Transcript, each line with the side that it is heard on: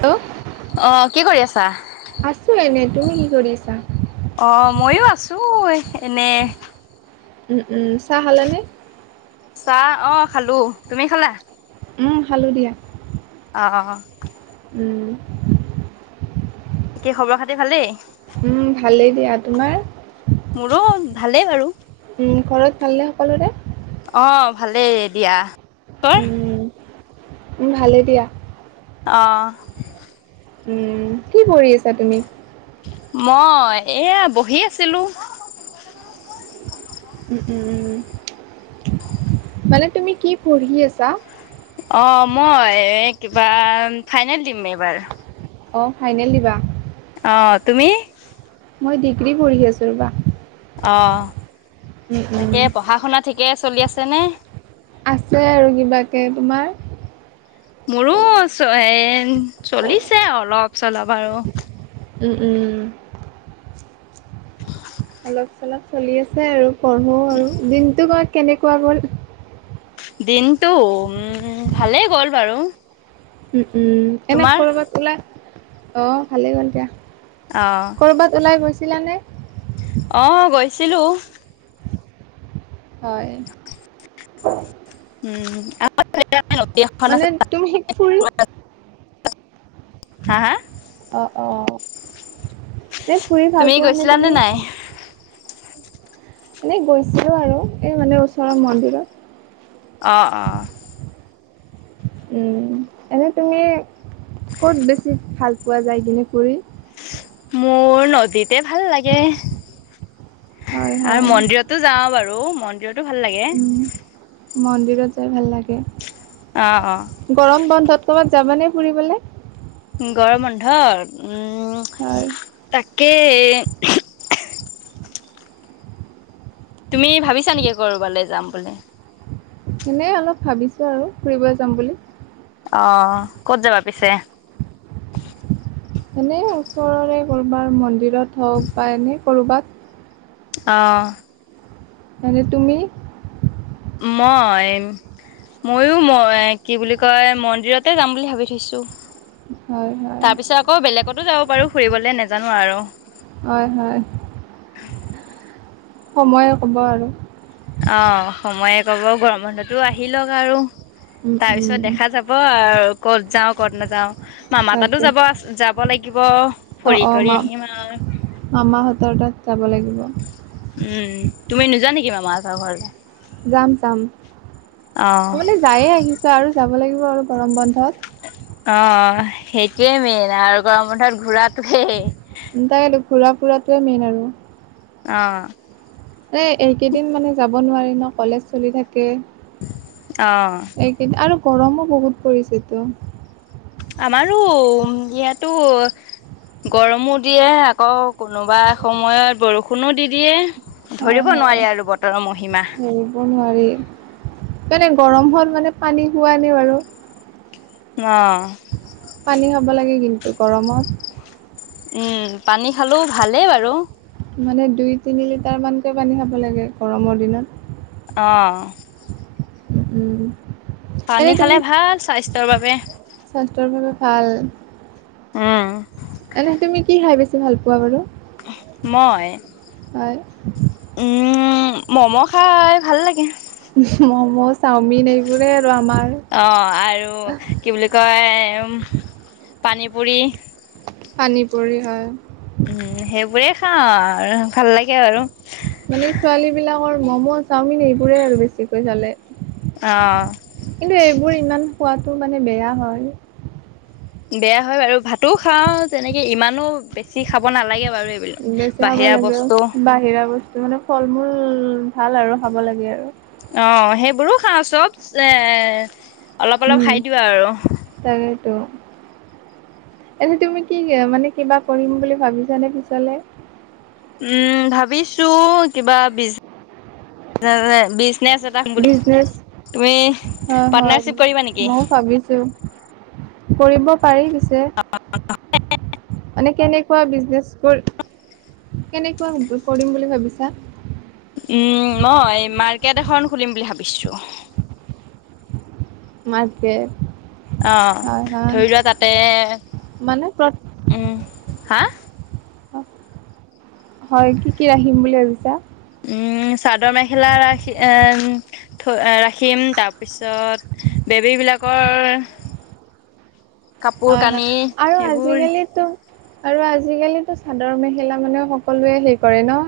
right: Hello
left: অ, কি কৰি আছা।
right: আছোঁ এনেই তুমি কি কৰিছা?
left: অ, ময়ো আছো। আছো এনে।
right: উম উম, চাহ খালোনে?
left: চাহ অ খালো তুমি খালা
right: উম খালোঁ দিয়া
left: অঁ।
right: উম।
left: কী খবৰ খাতি ভালেই?
right: উম, ভালেই দিয়া, তোমাৰ?
left: মোৰো ভালেই বাৰু।
right: ঘৰত ভাল নে সকলোৰে?
left: অ', ভালেই দিয়া, তই?
right: উম, উম, ভালে দিয়া।
left: অ',
right: উম, কি কৰি আছা তুমি?
left: মই এয়া বহি আছিলো।
right: উম, উম, মানে তুমি কি পঢ়ি আছা?
left: অঁ এ মই কিবা ফাইনেল দিম এইবাৰ।
right: অঁ ফাইনেল দিবা।
left: অ', তুমি?
right: মই ডিগ্ৰী পঢ়ি আছো, ৰবা।
left: অ',
right: উম, উম,
left: তাকে পহা হুনা ঠিকে চলি আছেনে?
right: আছে আৰু কিবাকে তোমাৰ?
left: মোৰো এ‌ চলিছে অলপ চলপ আৰু।
right: উম, উম, অলপ চলপ চলি আছে আৰু পঢ়ো আৰু, দিনটো কোৱা কেনেকুৱা গ'ল।
left: দিনটো, উম, ভালেই গ'ল বাৰু।
right: উম, উম, এনে
left: তোমাৰ
right: কৰবাত ওলা, অ', ভালেই গ'ল দিয়া।
left: অ',
right: কৰবাত ওলাই গৈছিলা নে?
left: অঁ গৈছিলো।
right: হয়।
left: উম,
right: মানে তুমি ফুৰি
left: [unintelligible] হা হা
right: অ', অ', দে ফুৰি
left: তুমি
right: ভাল পোৱা নে
left: গৈছিলানে
right: তুমি?
left: নাই?
right: এনেই গৈছিলো আৰু, এই মানে ওচৰৰ মন্দিৰত।
left: অ' অ'
right: উম এনেই তুমি ক'ত বেছি ভাল পোৱা যায় কিনি কৰি
left: মোৰ নদীত। তে ভাল লাগে,
right: হয়,
left: আৰু
right: হয়,
left: মন্দিৰতো যাওঁ বাৰু, মন্দিৰত টো ভাল লাগে।
right: উম, মন্দিৰত যাই ভাল লাগে,
left: অ', অ',
right: গৰম বন্ধত কৰবাত যাবানে ফুৰিবলে।
left: গৰম বন্ধত
right: হয়।
left: কি [unintelligible] তুমি ভাবিছা নেকি কৰবালৈ যাম বুলি?
right: এনে অলপ ভাবিছো আৰু ফুৰিব যাম বুলি।
left: অ', ক'ত যাবা পিছে?
right: এনে ওচৰৰে কৰ'বাৰ মন্দিৰত হওক বা এনে কৰ'বাত।
left: অ',
right: আৰু তুমি
left: মই ময়ো ম এ কি বুলি কয়, মন্দিৰতে যাম বুলি ভাবি থৈছো।
right: হয়, হয়।
left: তাৰ পিছত আকৌ বেলেগতো যাব পাৰো ফুৰিবলে নোজানো আৰু।
right: হয়, হয়। সময়ে ক'ব আৰু।
left: অঁ সময়ে ক'ব গৰম বন্ধতো আহি লওঁক আৰু।
right: উম,
left: তাৰ পিছত
right: উম,
left: দেখা যাব আৰু ক'ত যাও ক'ত নাযাও। মামা তাতো
right: তাকে।
left: যাব-যাব লাগিব
right: অ',
left: ফৰি
right: অ',
left: কৰি
right: মা
left: আহিম আৰু।
right: মামাহঁতৰ তাত যাব লাগিব।
left: উম তুমি নোযোৱা নেকি মামা হঁতৰ ঘৰলে
right: যাম যাম,
left: অ',
right: কবালে যায়ে আহিছো আৰু যাব লাগিব আৰু গৰম বন্ধত।
left: অঁ, সেইটোৱে মেইন আৰু গৰম বন্ধত ঘূৰাটোৱেই।
right: তাকে ত' ঘুৰা ফুৰাটোৱে মেইন আৰু
left: অ'হ
right: এ এইকেইদিন মানে যাব নোৱাৰি ন' কলেজ চলি থাক
left: অ',
right: এইকেই আৰু গৰমো বহুত পৰিছেতো।
left: আমাৰো ইয়াতো গৰমো দিয়ে, আকৌ কোনোবা সময়ত বৰষুণো দি দিয়ে।
right: হয়,
left: ধৰিব
right: হয়।
left: নোৱাৰি আৰু বতৰৰ মহিমা।
right: ধৰিব নোৱাৰি। মানে গৰম হল মানে পানী খোৱা নি বাৰু
left: অ',
right: পানী খাব লাগে কিন্তু গৰমত।
left: উম, পানী খালোঁ ভালে বাৰু।
right: মানে দুই তিনি লিটাৰ মানকৈ পানী খাব লাগে গৰমৰ দিনত।
left: অ',
right: উ উম
left: পানী
right: এনে
left: খালে
right: তুমি
left: ভাল স্বাস্থ্যৰ বাবে
right: স্বাস্থ্যৰ বাবে ভাল
left: উম,
right: এনে তুমি কি খাই বেছি ভাল পোৱা বাৰু?
left: মই,
right: হয়
left: উম মম' খাই ভাল লাগে।
right: মম' চাওমিন এইবোৰে আৰু আমাৰ
left: অ আৰু কি বুলি কয় পানী পুৰি
right: পানীপুৰি হয়,
left: উম, সেইবোৰে খাওঁ আৰু ভাল লাগে আৰু।
right: ৰুল ম'ম' চাওমিন এইবোৰে আৰু বেছিকৈ চলে।
left: অ
right: কিন্তু এইবোৰ ইমান খোৱাটো মানে বেয়া হয়।
left: বেয়া হয় বাৰু ভাতো খাও, তেনেকে ইমানো বেছি খাব নালাগে বাৰু। এইবিলাক
right: বেছি খাব
left: বাহিৰা
right: লাগে
left: বস্তু
right: বাহিৰা বস্তু মানে ফল মূল। ভাল আৰু খাব লাগে আৰু।
left: অ', সেইবোৰো খাওঁ চব এ অলপ অলপ খাই দিওঁ আৰু।
right: ত' এনেই তুমি কি মানে কিবা কৰিম বুলি ভাবিছানে পিছলে?
left: উম, ভাবিছোঁ কিবা বিজ, আহ বিজ নেছ এটা খুলিম
right: বিজনেচ
left: বুলি। তুমি,
right: হয় হয়
left: পাৰ্টনাৰশ্বিপ কৰিবা নেকি?
right: ময়ো ভাবিছো কৰিব পাৰি। পিছে
left: [inaudible]
right: মানে কেনেকুৱা বিজনেছ কৰ, কেনেকুৱা কৰিম বুলি ভাবিছা?
left: উম, মই মাৰ্কেট এখন খুলিম বুলি ভাবিছো।
right: মাতকে
left: অ, ধৰি লোৱা তাতে
right: মানে
left: উম, হা?
right: অ, হয় কি-কি ৰাখিম বুলি ভাবিছা?
left: চাদৰ মেখেলা ৰাখি থ ৰাখিম তাৰপিছত। বেবী বিলাকৰ কাপোৰ
right: হয়,
left: কানি
right: হয় আৰু
left: সেইবোৰ
right: আজিকালোটো আৰু আজিকালিটো চাদৰ মেখেলা মানে সকলোৱে হেৰি কৰে ন।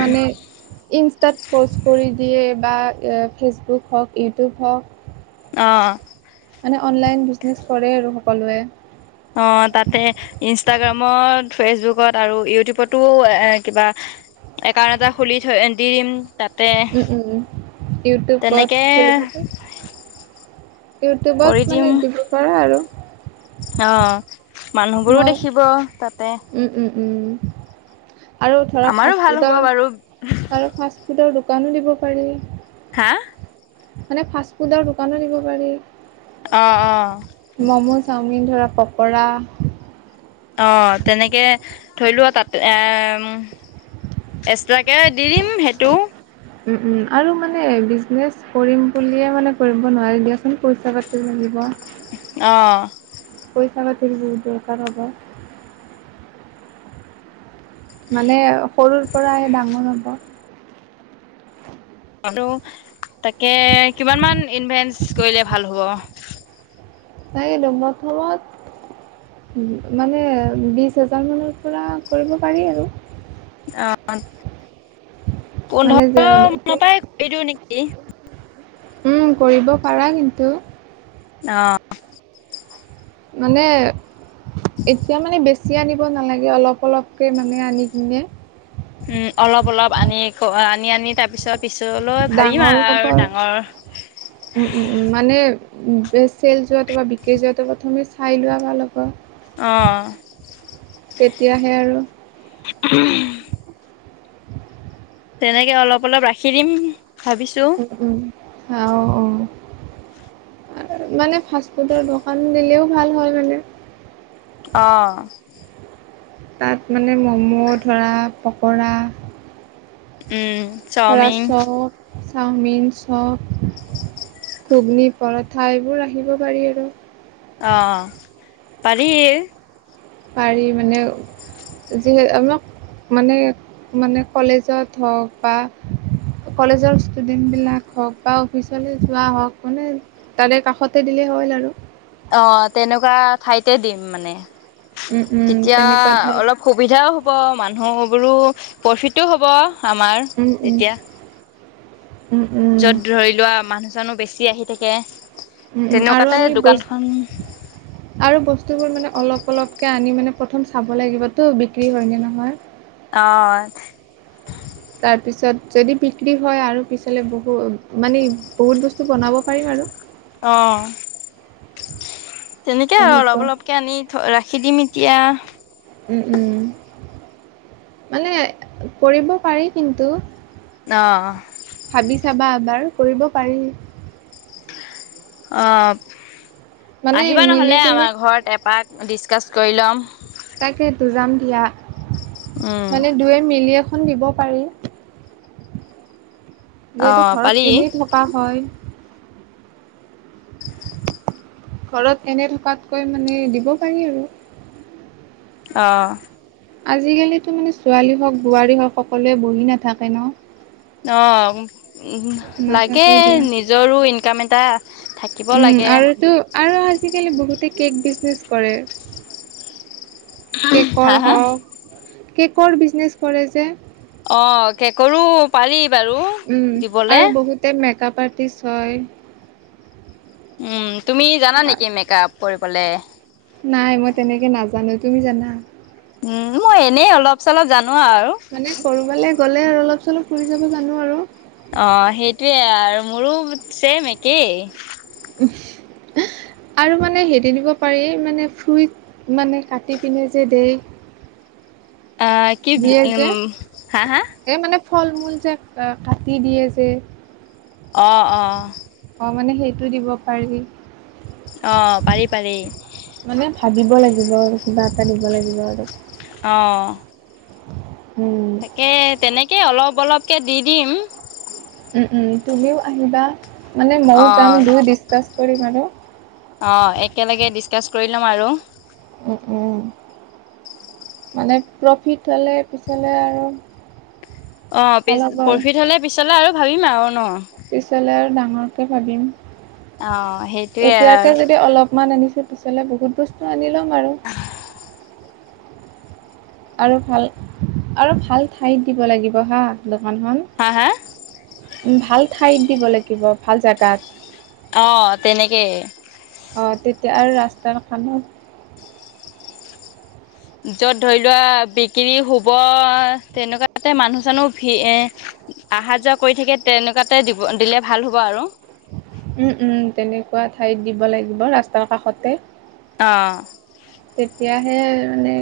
right: মানে ইনষ্টাত প'ষ্ট কৰি দিয়ে বা ফেচবুক হওক ইউটিউব হওক।
left: [unintelligible]
right: মানে অনলাইন বিজনেছ কৰে আৰু সকলোৱে।
left: অ, তাতে ইনষ্টাগ্ৰামত ফেচবুকত আৰু ইউটিউবতো এ কিবা একাউণ্ট এটা খুলি থৈ, দিম। তাতে
right: উম, উম, উম, ইউটিউবত খুলিব
left: তেনেকে
right: পাৰি।
left: কৰি
right: ইউটিউবত
left: দিম
right: মানে দিব পাৰা আৰু।
left: অ, মানুহবোৰো
right: মই
left: দেখিব তাতে।
right: উম, উম, আৰু ধৰা
left: আমাৰো ভাল হ'ব
right: ফাষ্টফুডৰ
left: বাৰু
right: আৰু ফাষ্টফুডৰ দোকানো দিব পাৰি।
left: হা।
right: মানে ফাষ্ট ফুডৰ দোকানো দিব পাৰি।
left: অ অ
right: ম'ম', চাওমিন ধৰা পকৰা।
left: অ তেনেকে ধৰি লোৱা তাতে এম এক্সট্ৰাকে দি দিম সেইটো।
right: উম, উম আৰু মানে বিজনেচ কৰিম বুলিয়ে মানে কৰিব নোৱাৰি দিয়াচোন, পইচা পাতি লাগিব।
left: অ,
right: পইছা-পাতিৰো বহুত দৰকাৰ হ'ব। মানে সৰুৰ পৰা ডাঙৰ হ'ব।
left: আৰু তাকে কিমান মান ইনভেষ্ট কৰিলে ভাল হ'ব।
right: তাই দৰমহা সোমোৱাত মানে বিচ্ছ হাজাৰ মানৰ পৰা কৰিব পাৰি আৰু।
left: অ',
right: মানে যে
left: পোন্ধৰ
right: তুম
left: মানৰ পৰাই কৰি দিও নেকি।
right: উম, কৰিব পাৰা কিন্তু!
left: অ।
right: মানে এতিয়া মানে বেছি বেছি আনিব নালাগে অলপ অলপকৈ মানে আনি কিনে।
left: আনি-আনি তাৰ পিছত
right: ডাঙৰ হ'ব উম, উম, উম মানে চেল যোৱাটো বা বিক্ৰী যোৱাটো প্ৰথমে চাই লোৱা ভাল হ
left: অহ।
right: তেতিয়াহে আৰু
left: তেনেকে অলপ অলপ ৰাখি দিম ভাবিছো।
right: আহ অ। মানে ফাষ্টফুডৰ দোকান দিলেও ভাল হয় মানে।
left: অহ।
right: তাত মানে মম' ধৰা পকৰা,
left: উম।
right: ধৰা
left: চাওমিন
right: চপ, চাওমিন, চপ। ঘুগ্নি, পৰঠা এইবোৰ ৰাখিব পাৰি আৰু।
left: অ, পাৰি।
right: পাৰি মানে যিহেতু আমি মানে, মানে কলেজত হওঁক বা কলেজৰ ষ্টুডেন্ট বিলাক হওক বা অফিচলে যোৱা হওক মানে তাৰে কাষতে দিলে হ'ল আৰু
left: অ তেনেকুৱা ঠাইতে দিম মানে
right: উম উম
left: তেতিয়া
right: তেনেকুৱা ঠাইত
left: অলপ সুবিধাও হ'ব মানুহ বোৰো প্ৰফিটো হ'ব আমাৰ
right: উম উম
left: তেতিয়া
right: উম উম
left: য'ত ধৰি লোৱা মানুহ চানো বেছি আহি থাকে।
right: উম উম আৰু
left: তেনেকুৱাতে
right: আমি ব
left: দোকানখন
right: আৰু বস্তুবোৰ মানে অলপ অলপ তাকে আনি মানে প্ৰথম চাব লাগিবতো বিক্ৰী হয় নে নহয়
left: অ
right: তাৰপিছত যদি বিক্ৰী হয় আৰু পিছলৈ বহু মানে বহুত বস্তু বনাব পাৰিম আৰু
left: অ', তেনেকে আৰু
right: তেনেকুৱা
left: অলপ অলপকে আনি থ ৰাখ সি দিম এতিয়া
right: উম উম মানে কৰিব পাৰি কিন্তু
left: অ
right: ভাবি চাবা এবাৰ কৰিব পাৰি
left: অ
right: মানে
left: আহিবা
right: মিলি
left: নহলে
right: কিনে
left: আমাৰ ঘৰত এপাক ডিছকাছ কৰি ল'ম
right: তাকেটো যাম দিয়া
left: উম
right: মানে দুয়ে মিলিয়ে দিব পাৰি
left: অ
right: যিহেতু ঘৰত
left: পাৰি
right: এনেই থকা হয় ঘৰত এনে থকাতকৈ মানে দিব পাৰি আৰু
left: অ
right: আজিকালিতো মানে ছোৱালী হওক বোৱাৰী হওক সকলোৱে বহি নাথাকে ন
left: অ লাগে
right: নাথাকে দিয়া
left: নিজৰো ইনকাম এটা থাকিব
right: উম
left: লাগে।
right: আৰুতো আৰু আজিকালি বহুতে কেক বিজনেচ কৰে
left: হা
right: কেকৰ
left: হা
right: হওক কেকৰ বিজনেচ কৰে যে
left: অ কেকৰো পাৰি বাৰু দিবলে
right: কাপাৰটিছ হয়
left: উম তুমি জানা নেকি মেক আপ কৰিবলে
right: নাই মই তেনেকে নাজানো তুমি জানা
left: উম মই এনেই অলপ চলপ জানো আৰু।
right: মানে কৰবালৈ গ'লে আৰু অলপ চলপ ফুৰি যাব জানো আৰু
left: অ', সেইটোৱে আৰু মোৰো ছেম একেই
right: উ আহ আৰু মানে হেৰি দিব পাৰি মানে ফ্ৰুইট, মানে কাটি পিনে যে দেই।
left: [unintelligible] অ', কি
right: দিয়ে
left: উম,
right: যে
left: হা হা?
right: এই মানে ফল মূল যে কাটি দিয়ে যে
left: অ অ
right: অ মানে সেইটো দিব পাৰি
left: অ', পাৰি পাৰি
right: মানে ভাবিব লাগিব আৰু কিবা এটা দিব লাগিব আৰু
left: অঁ
right: উম।
left: তাকে তেনেকেই অলপ অলপকৈ দি দিম
right: উম উম তুমিও আহিবা মানে মইও যাম দুই ডিচকাচ কৰিম আৰু
left: অঁ একেলগে ডিছকাছ কৰি ল'ম আৰু
right: উ উম মানে প্ৰফিট হ'লে পিছলে আৰু
left: অ পি
right: ভাল হ'ব
left: প্ৰফিট হলে পিছলে আৰু ভাবিম আৰু ন
right: পিছালে আৰু ডাঙৰকে ভাবিম
left: অ সেইটোৱে
right: এতিয়াকে
left: আৰু
right: যদি অলপমান আনিছিলো তাৰ পিছলৈ বহুত বস্তু আনি ল'ম আৰু আৰু ভাল আৰু ভাল ঠাইত দিব লাগিব হা।
left: হা হা
right: দোকানখন ভাল ঠাইত দিব লাগিব ভাল জাগাত।
left: অ, তেনেকেই।
right: অ, তেতিয়া আৰু ৰাস্তা কথা নহ
left: য'ত ধৰি লোৱা বিক্ৰী হুব তেনেকুৱাতে মানুহ চানুহ ভি এ আহা যোৱা কৰি থাকে তেনেকুৱাতে দিব, দিলে ভাল হ'ব আৰু।
right: উম-উম তেনেকুৱা ঠাইত দিব লাগিব ৰাস্তাৰ কাষতে।
left: অঁ
right: তেতিয়াহে মানে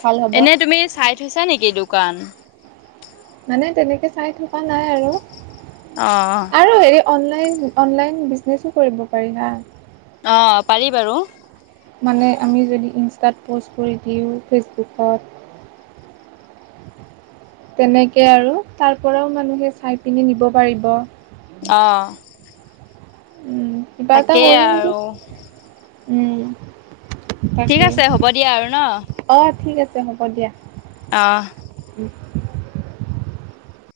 right: ভাল হ'ব
left: এনেই তুমি চাই থৈছা নেকি দোকান?
right: মানে তেনেকে চাই থকা নাই আৰু।
left: অ', অ',
right: আৰু হেৰি অনলাইন, অনলাইন বিজনেছো কৰিব পাৰি না?
left: অহ, পাৰি বাৰু।
right: তাত প'ষ্ট কৰি দিওঁ ফেচবুকত। তেনেকে আৰু তাৰ পৰাও মানুহে চাই পিনি নিব পাৰিব।
left: আহ
right: উম, কিবা এটা
left: তাকেই
right: কৰিম
left: আৰু
right: উম,
left: ঠিক
right: তাকেই
left: আছে হ'ব দিয়া আৰু ন
right: অ ঠিক আছে হ'ব দিয়া।
left: আহ।
right: [unintelligible]